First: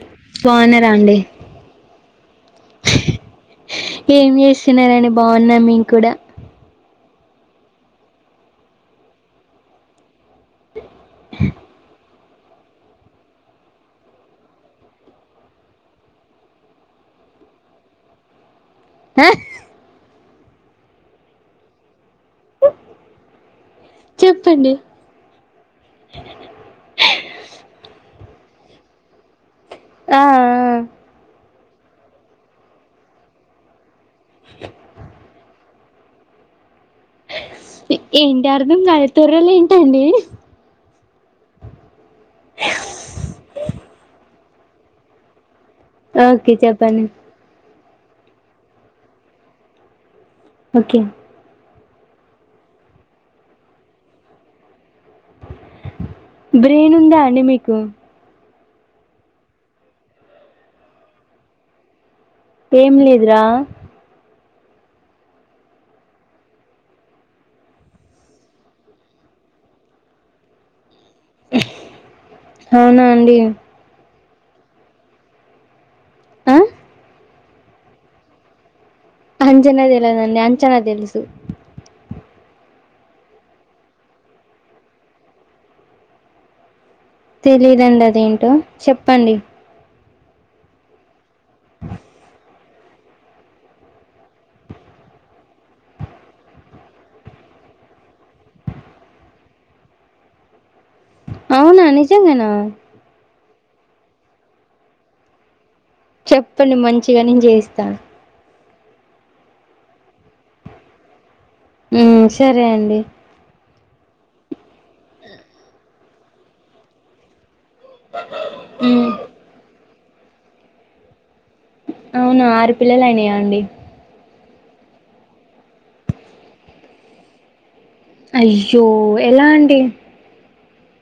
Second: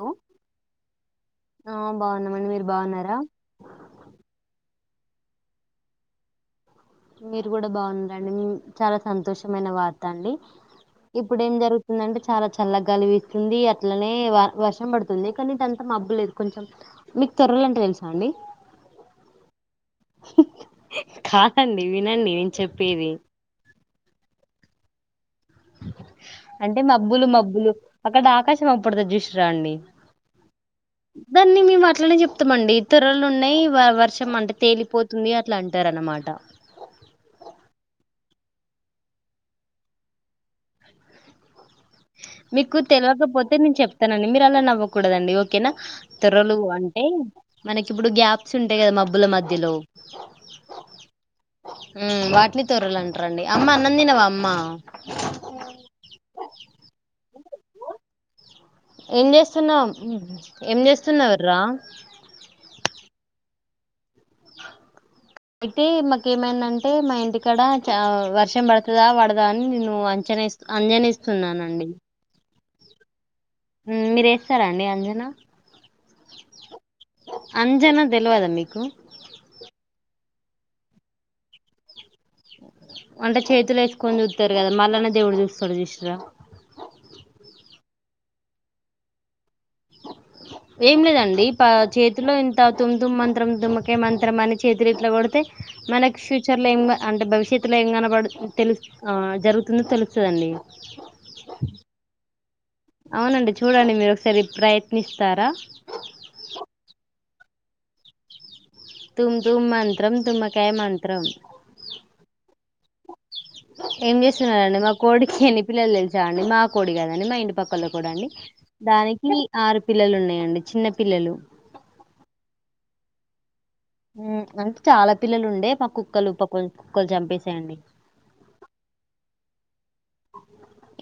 hello బాగున్నారా అండి ఆ బాగున్నామండి మీరు బాగున్నారా ఏం చేస్తునారని బాగున్నా మేం కూడా మీరు కూడా బాగున్నారండి చాలా సంతోషమైన వార్త అండి ఇప్పుడు ఏం జరుగుతుందంటే చాలా చల్లగాలిపిస్తుంది అట్లనే వర్షం పడుతుంది కానీ అంత మబ్బ లేదు కొంచెం త్వర్రలుంటే తెలుసా అండి హా కాదండి వినండి నేను చెప్పేది చెప్పండి అంటే మాబ్బులు మబ్బులు అక్కడ ఆకాశం అ పడుతు చూసిరాండి ఆ కాన్ని మేము అట్లనే చెప్తామండి ఇతరులు ఉన్నాయి వర్షం అంటే తేలిపోతుంది అట్లా అంటారు అనమాట ఆ ఏంటి అర్థం కాగాయ తూరులో ఏంటండి మీకు తెలియకపోతే నేను చెప్తానండి మీరు అలా నవ్వకూడదండి ఓకేనా ఓకే తెర్రలు చెప్పండి అంటే మనకి ఇప్పుడు గ్యాప్స్ ఉంటాయి కదా మబ్బుల మధ్యలో ఓకే వాటిని తొరలు అంటారండి అమ్మ అన్నం తినావ అమ్మ బ్రెయిన్ ఉందా అండి మీకు ఏం చేస్తున్నావు ఏం చేస్తున్నావ్ర్రా ఏం లేదురా అయితే మాక ఏమైందంటే మా ఇంటి కా చ వర్షం పడుతదా పడదా అని నేను వ అంచన అంజనేస్తున్నానండి అవునా అండి మీరేస్తారా అండి అంజనా ఆ అంజనా తెలివదా మీకు అంజనా తెల్వదండి అంచనా తెలుసు అంటే చేతులు ఎసుకొని చూతారు కదా మల్లన్న దేవుడు చూస్తడు చూసిర్ర తెలిదండి అదేంటో చెప్పండి ఏం లేదండి ప చేతిలో ఇంత తుమ్ తమ్ మంత్రం తుమ్మకే మంత్రం అని చేతి లో ఇట్ల కొడితే మనకు ఫ్యూచర్ లో ఏం అంటే భవిష్యత్తులో ఏం కనపడు తెలు ఆ జరుగుతుందో తెలుస్తుందండి అవునా నిజంగానా అవునండి చూడండి మీరు ఒకసారి ప్రయత్నిస్తారా చెప్పండి మంచిగా నేను చేయిస్తాను తుమ్ తుమ్ మంత్రం తుమ్మకై మంత్రం ఉ సరే అండి ఏం చేస్తున్నారండి మా కోడికి ఎన్ని పిల్లలు తెల్సా అండి మా కోడి కదండి మా ఇంటి పక్క ఒక్కలు కూడా అండి ఉమ్ దానికి ఆరు పిల్లలు ఉన్నాయండి చిన్న పిల్లలు అవునా ఆరు పిల్లలు అయినాయా అండి అంటే చాలా పిల్లలు ఉండే ప కుక్కలు ప కొంచ కుక్కలు చంపేసేయండి అయ్యో ఎలా అండి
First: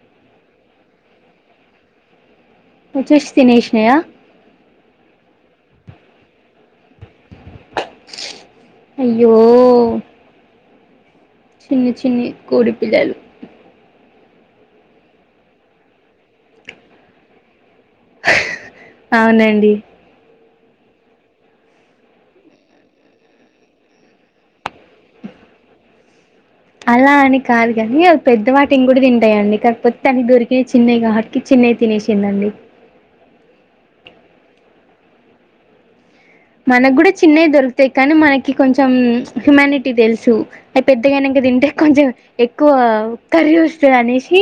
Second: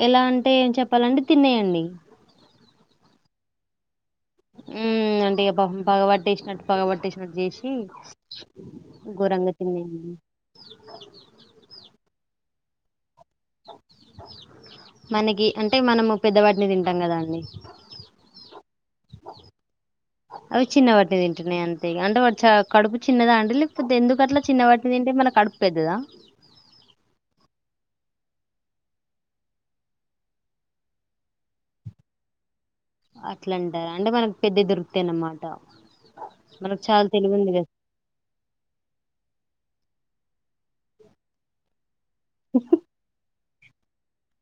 ఎలా అంటే ఏం చెప్పాలండి తిన్నయండి వచ్చేష్ తినేష్నయా ఉ అంటే ఇగ పాపం పగవట్టేసినట్టు పగబట్టేష్ జేషి అయ్యో ఘోరంగా తిన్నయండి చిన్ని చిన్ని కోడి పిల్లలు మనకి అంటే మనము పెద్దవాటిని తింటాం కదా అండి అవునండి అవి చిన్న వాటిని తింటున్నాయి అంతే అంటే వ చ కడుపు చిన్నదా అండి లేకపోతే ఎందుకు అట్లా చిన్న వాటిని తింటయ్ మన కడుపు పెద్దదా అలా అని కాదు గాని అవి పెద్ద వాటిని కూడా తింటాయండి కాకపోతే తన దొరికి చిన్నయి వాటికి చిన్ ని తినేసిందండి అట్లంటారా అంటే మనకు పెద్దయి దొరుకుతాయన్నమాట మనగుడా చిన్నయి దొరుకుతాయి కాని మనకి కొంచెం హ్యూమానిటీ తెల్స్ చు అవి పెద్దగైనంక ఇంక తింటే కొంచెం ఎక్కువ కర్రీ వస్తది అనేసి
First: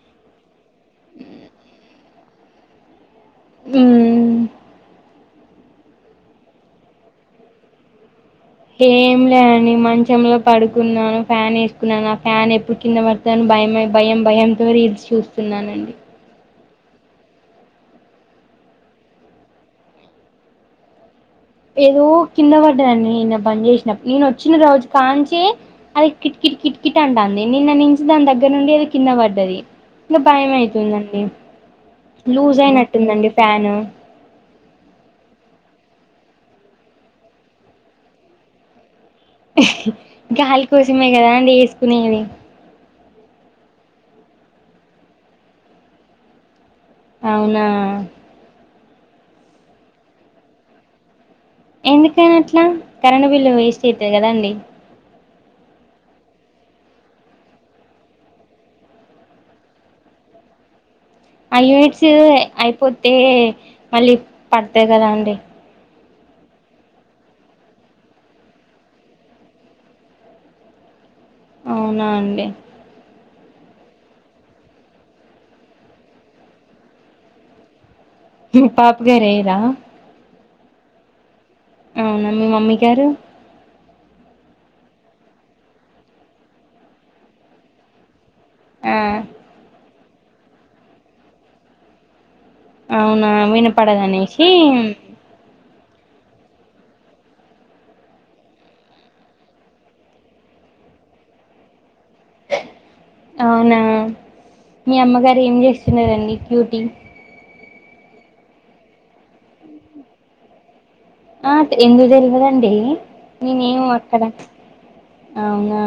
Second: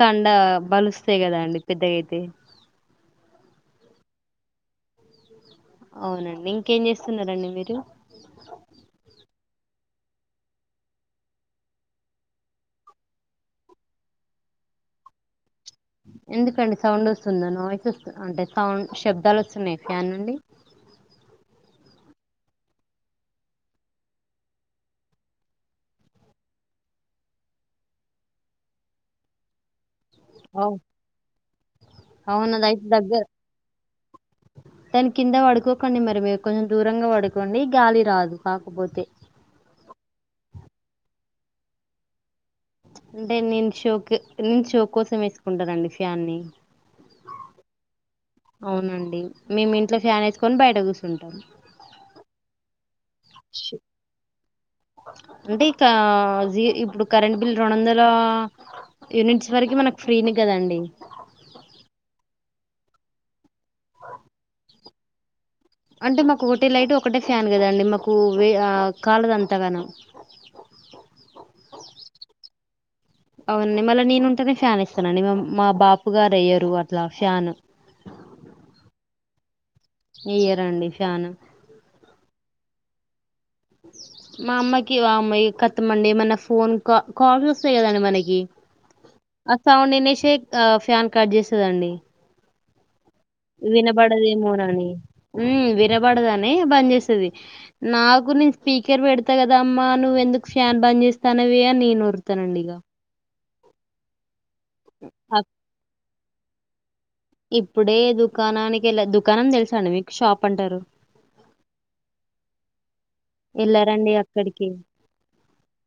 కండ బలుస్తాయి కదండి పెద్దగైతే ఊ అవునండి ఇంకేం చేస్తున్నారండి మీరు ఏం లే అండి మంచంలో పడుకున్నాను ఫ్యాన్ ఏసుకున్నాను ఆ ఫ్యాన్ ఎప్పుడు కింద పడ్తన్ బైమై భయం భయంతో రీల్స్ చూస్తున్నానండి సౌండోస్తుందా నాయిస్ సోసు అంటే థౌండు శబ్దాలోసునై ఫ్యానుండి ఏదో కింద వడ్డదండి నిన్న పన్ జే ష్ నప్ నేనోచ్చిన రోజు కాంచి అది కిట్ కిట్ కి కిట్ కిట్ అంటాంది నిన్న నుంచి దాన్ దగ్గనుండి ఎదో కింద పడ్డది ఇంగ అవు బైవైతుందండి అవును అది అయితే దగ్గర లూజైనట్టుందండి ఫ్యాను దాని కింద వడుకోకండి మరి మీర్ కొంజ్ దూరంగా వడుకోండి గ్యాలి రాదు కాకపోతే హ్ గాలి కోసమే గాదాండి యేసుకునేది అంటే నేన్ షోకే నేన్ షో కోసమే వేసుకుంటానండి ఫ్యాన్ ని ఔనా ఔనండి మేమ్ ఇంట్లో ఫ్యాన్ ఏసుకొన్ బైట గుసుంటాం ఎందుకైన్ అట్లా కరెంట్ బిల్లు వేస్టైతది గదండీ అంటే ఇకా జి ఇప్పుడు కరరెంట్ బిల్ రొదండల యూనిట్స్ వర్కి మనక్ ఫ్రీని గదండి ఆ యూనిట్స్ ఏ ఐపోతే మళ్ళీ పడతాయి గదాండి అంటే మాకు ఒకటే లైటు ఒకటే ఫ్యాన్ గదాండి మాకు వే కాలదంతాగనం స ఔనా అండి ఔవన్ మళ్ళీ నేనుంటేనే ఫ్యానేస్తానండి మ మా బాపు గారు యేయ్యారు అట్లా ఫ్యాను అ హ్ పాప్ గార్ ఏయ్ రా ఎయ్యారండి ఫ్యాను యారు మా అమ్మాకి వమై కతమండి ఏ మన్నా ఫోన్ కా కాల్ సోస్తాయి గదండి మనకి ఆ ఆ సౌండ్ ఇనేషే ఆ ఫ్యాన్ కట్ జేసదండి అవునా వినపడదనేసి వినబడదేమోనని హ్మ్ వే ఇనబడదనే బన్ జెస్తది నాగునీన్ స్పీకర్ పెడతా కదమ్ ఆ అమ్ నువెందుకు ఫ్యాన్ బన్ బన్ జేస్తానవే అన్ నేన్ ఓర్ తనండి ఇగ ఔనా మీ అమ్మగార్ అప్ ఏం జేస్తున్నారండి క్యూటీ ఇప్పుడే దుకాణాని కేళ్ళ దుకాణం దేల్సండీ మీకు షాపంటరు ఆ ఎందు తెల్వదండి నేనేమ్ ఎళ్ళారండి అక్కడ అక్కడికి ఔనా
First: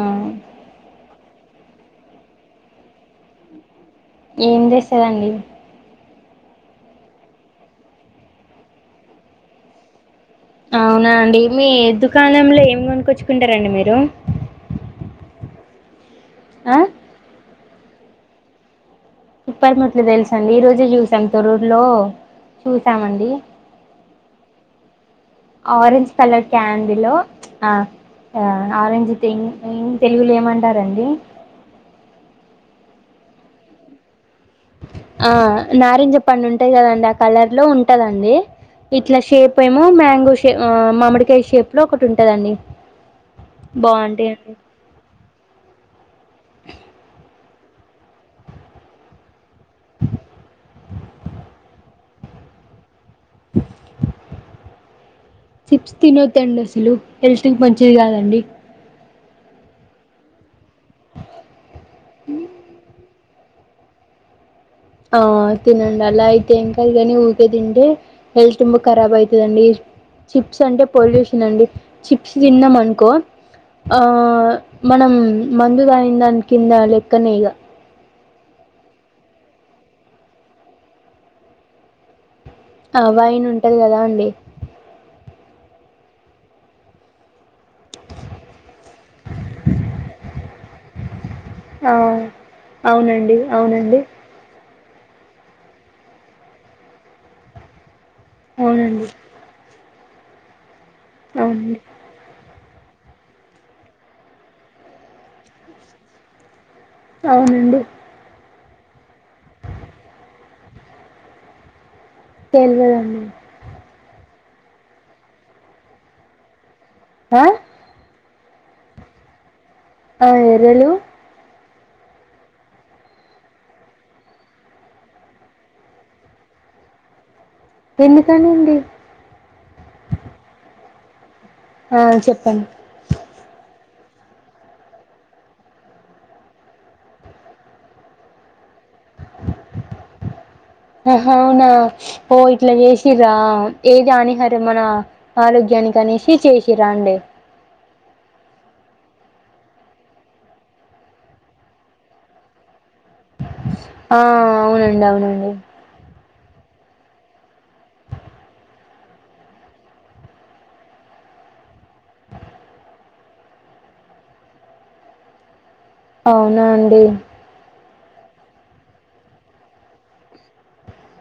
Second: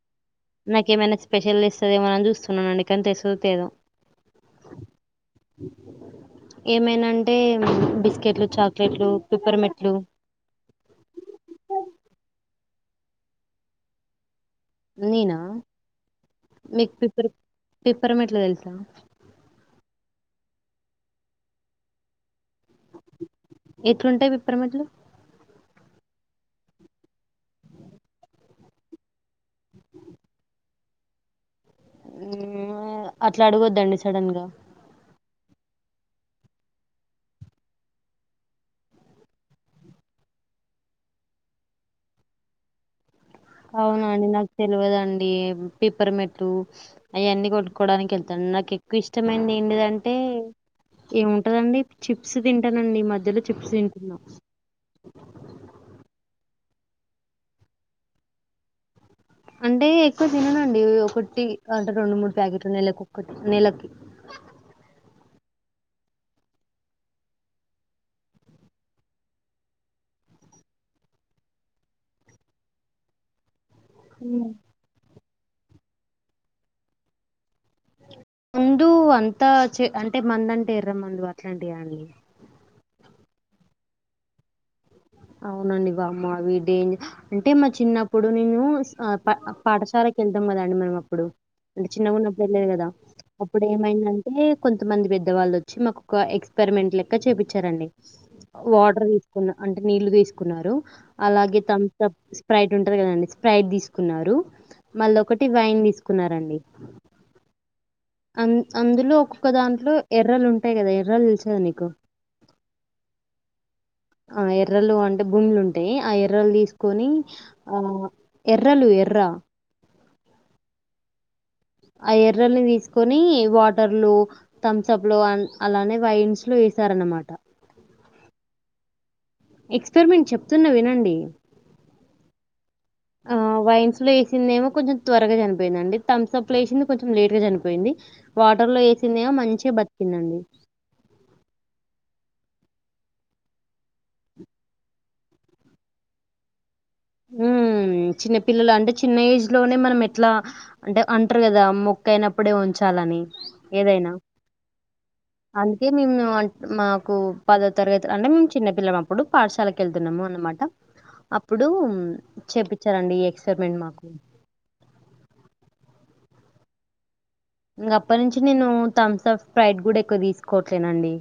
నాకేమైనా స్పెషల్ దేస్తదేమో ఎవన్ జూస్తున్నానండి కానీ తెస్ దో తేదో ఏం దేస్సదండి ఏమైనంటే బిస్కెట్లు చాక్లెట్లు పిపర్ మెట్లు ఔనాండి మీ దుకాణంలో ఏమ్ కొనుగోచ్చుకుంటారండి మీరు నేనా ఆ మీక్ పిపర్ పిప్పర మేట్లు తెల్సా పీప్పర్ మేట్లు తెల్సండీ ఈ రోజే జూసాం తొరూర్లో చూసామండి ఎట్లుంటాయి పిప్పరమెట్లు ఆరెంజ్ కలర్ క్యాడిలో ప్చ్ ఆ ఆ ఆరెంజి థింగ్ మీన్స్ తెలుగులో ఏమంటారండి ఉమ్ మ్య అట్లాడగొద్దండి సడన్ గా ఆ నారింజ పండుంటాయి కదండి ఆ కలర్ లో ఉంటదండి ఇట్లా షేప్ ఏమో మ్యాంగో షే ఆ మామిడ్ కాయ్ షేప్ లో ఒకటుందండి ఔనాండి నాక్ తెల్వదండి పిప్పర మెట్టు ఐఅన్నీ గోట్టు కోడాన్ కి ఎల్ తన్ నాక్ ఎక్కు ఇష్టమైంద్ ఏండీదంటే ఏముంటదండి చిప్స్ తింటానండి మధ్య మద్ద్యలో చిప్స్ తింటున్నాం లు హెల్త్ కి మంచిది కాదండి అంటే ఎక్కువ తిననుండి ఒకటి అంటే రెండు మూడు ప్యాకెట్లు నెలకు ఒకటి నెలకి ఆ తినండి అలా అయితే ఇంకాది కాని ఊరికే తింటే హెల్త్ తం ఖరాబ్ అవుతదండి చిప్స్ అంటే పొల్యూషన్ అండి చిప్స్ తిన్నాం అనుకో ఆ మనం మందు తాగిందని కింద లెక్కనే ఇగ ముందు అంతా చే అంటే మంద అంటే ఎర్రమందు అట్లాంటివి కాని అ వైన్ ఉంటది కదా అండి అవునండి బామ్మ అవి డేంజ అంటే మా చిన్నప్పుడు నేను పాఠశాల కిళ్తాం కదా అండి మనం అప్పుడు అంటే చిన్నగాన్నప్పుడు వెళ్ళదు కదా అప్పుడు ఏమైందంటే కొంతమంది పెద్దవాళ్ళు వచ్చి మాకు ఒక ఎక్స్పెరిమెంట్ లెక్క చేపించారండి వాటర్ తీసుకున్న అంటే నీళ్లు తీసుకున్నారు అలాగే థమ్స్ అప్ స్ప్రైట్ ఉంటది కదండి స్ప్రైట్ తీసుకున్నారు మళ్ళ ఒకటి వైన్ తీసుకున్నారండి అవునండి అ అందులో ఒక్కొక్క దాంట్లో ఎర్రలు ఉంటాయి కదా ఎర్రలు తెలుసుకదా నీకు తెల్వదండి ఆ ఎర్రలు అంటే భూమిలు ఉంటాయి ఆ ఎర్రలు తీసుకొని ఆ ఎర్రలు ఎర్ర ఆ ఎర్రలు ఆ ఎర్రల్ని తీసుకొని వాటర్లు థమ్స్ అప్ లో అలానే వైన్స్ లో విసారణ మాట ఎందుకనండి ఎక్స్పరిమెంట్ చెప్తున్నా వినండి ఆ చెప్పండి ఆ వైన్స్ లో వేసిందేమో కొంచెం త్వరగా చనిపోయింద అండి థమ్స్ అప్ లో వేసింది కొంచెం లేట్ గా చనిపోయింది వాటర్ లో వే సినేమా మంచిగా బతికిందండి ఆహా అవునా ఓ ఇట్లా చేసిరా ఏది హానిహార మన ఆరోగ్యం అ కనేషి చేసిర అండి ఉమ్ చిన్న పిల్లలు అంటే చిన్న ఏజ్ లోనే మనం ఎట్లా అంటే అంటారు కదా మొక్క అయినప్పుడే ఉంచాలని ఏదైనా ఆ అవునండి అవునండి అందుకే మేము అంటే మాకు పదో తరగతి అంటే మేము చిన్నపిల్ల అప్పుడు పాఠశాలకు వెళ్తున్నాము అన్నమాట అప్పుడు చేపించారండి ఈ ఎక్స్పెరిమెంట్ మాకు అవునా అండి ఇంకప్పటి నుంచి నేను థమ్స్ ఆఫ్ స్ప్రైట్ కూడా ఎక్కువ తీసుకోవట్లేనండి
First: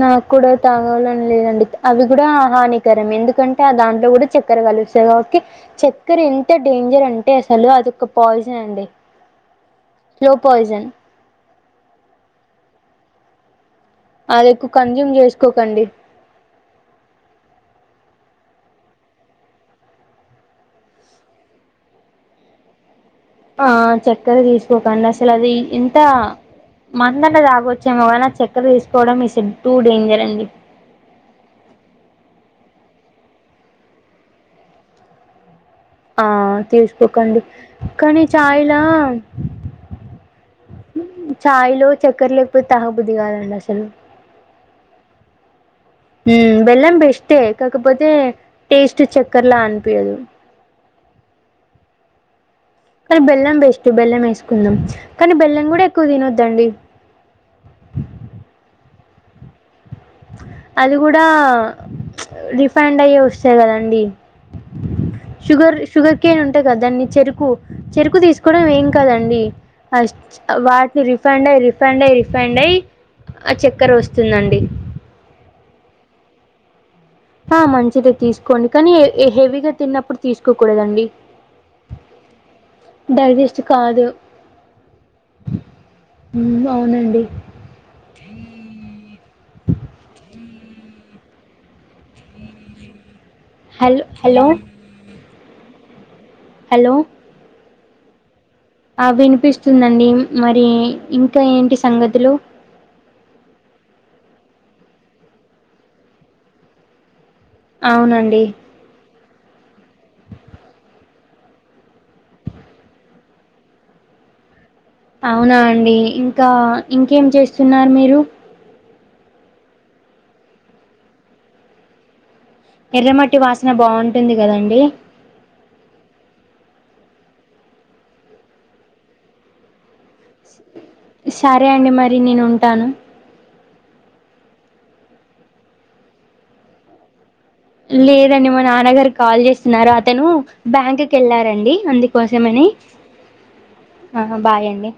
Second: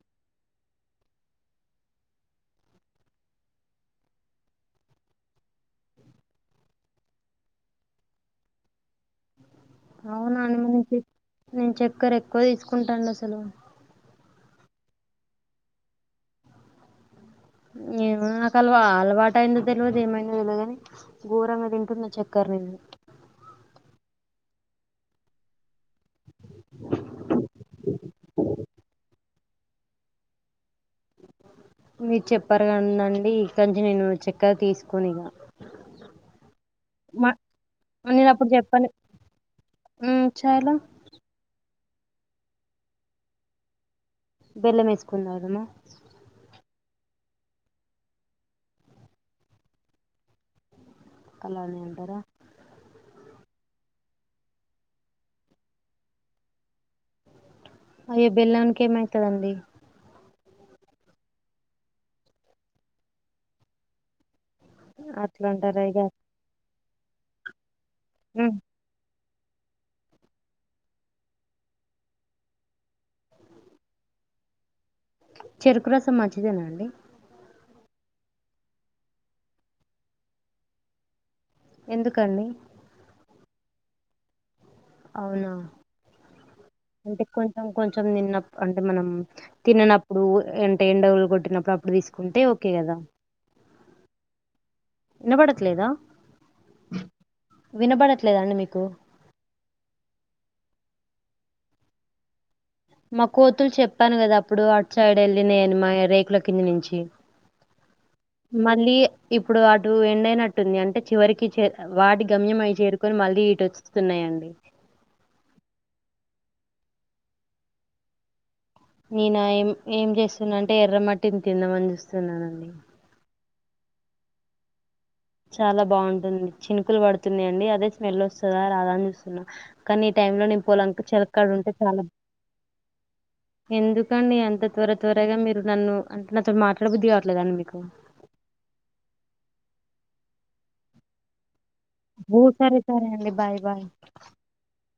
నాకు కూడా తాగాలని లేదండి అవి కూడా హానికరం ఎందుకంటే ఆ దాంట్లో కూడా చక్కరగా ఓకే చక్కెర ఎంత డేంజర్ అంటే అసలు అదొ ఒక పాయిజన్ అండి స్లో పాయిజన్ అవునాండి నేను చక్కర ఎక్కువ తీసుకుంటాను అసలు అది ఎక్కువ కన్జ్యూమ్ చేసుకోకండి ఎ నాకు అల అలవాటు అయిందో తెలియదు ఏమైందో తెలియని గోరంగా తింటున్న చక్కర్ నేను ఆ చక్కగా తీసుకోకండి అసలు అది ఇంత మందన్న తగ్గొచ్చేమోగని చక్కర తీసుకోవడం ఇట్స్ ఎ టూ డేంజర్ అండి మీరు చెప్పారు కందండి ఇక్కనుంచి నేను చక్కగా తీసుకోనిగా ఆ తీసుకోకండి కానీ నేను అప్పుడు ఛాయలా చెప్పాను మ్మ్ చాయలో ఛాయ్లో చక్కెర లేకపోతే తగబుద్ధి కాదండి అసలు బెల్లమేసుకొని తాగుదామా ఉమ్ బెల్లం బెస్టే కాకపోతే టేస్ట్ చక్కర్లా అనిపియదు అలానే అంటారా కానీ బెల్లం బెస్ట్ బెల్లం వేసుకుందాం కానీ బెల్లం కూడా ఎక్కువ తినొద్దండి అయ్య బెల్లానికేమైతదండి అది కూడా రిఫండ్ అయ్యే వస్తాయి కదండి అట్లా షుగర్ అంటారు ఇగ షుగర్ కేన్ ఉంటాయి కదా దాన్ని చెరుకు చెరుకు ఉమ్, తీసుకోవడం ఏం కాదండి వాటిని రిఫండ్ అయ్ రిఫండ్ అయ్ రిఫండ్ అయి ఆ చక్కెర వస్తుందండి చెరుకు రసం మంచిిదేనా అండి ఆ మంచిదే తీసుకోండి కానీ హెవీగా తిన్నప్పుడు తీసుకోకూడదండి ఎందుకండి డైజెస్ట్ కాదు అవునా మ్మ్, అవునండి అంటే కొంచెం కొంచెం తిన్న అంటే మనం తిననప్పుడు అంటే ఎండలు కొట్టినప్పుడు అప్పుడు తీసుకుంటే ఓకే కదా హల్ హలో వినబడట్లేదా హలో వినబడట్లేదండి మీకు ఆ వినిపిస్తుందండి మరి ఇంకా ఏంటి సంగతులు మా కోతులు చెప్పాను కదా అప్పుడు అవుట్ సైడ్ వెళ్ళిినేను మా రేకుల కింద నుంచి అవునండి మళ్ళీ ఇప్పుడు అటు ఎండయినట్టుంది అంటే చివరికి వాటి గమ్య మావి చేరుకొని మళ్ళీ ఇటు వస్తున్నాయ్ అండి అవునా అండి ఇంకా ఇంకేం చేస్తున్నారు మీరు నేను ఏం ఏం చేస్తున్నా అంటే ఎర్రమట్టిని తిందామని చూస్తున్నా అండి ఎర్రమట్టి వాసన బాగుంటుంది కదండి చాలా బాగుంటుంది చినుకులు పడుతున్నాయ్ అండి అదేస్మెల్ వస్తదా రాదా అని చూస్తున్నా కానీ ఈ టైం లో నేను పొలం చెలక్కడ సరే ఉంటే అండి చాలా బా మరి నేను ఉంటాను ఎందుకండి అంత త్వర త్వరగా మీరు నన్ను అంటే నాతో మాట్ల బుద్ది క లేదండి మా నాన్నగారు కాల్ చేస్తున్నారు అతను బ్యాంక్కి వెళ్ళారండి ఓ అందుకోసమని సరే సరే అండి బాయ్ బాయ్ ఆ బాయ్ అండి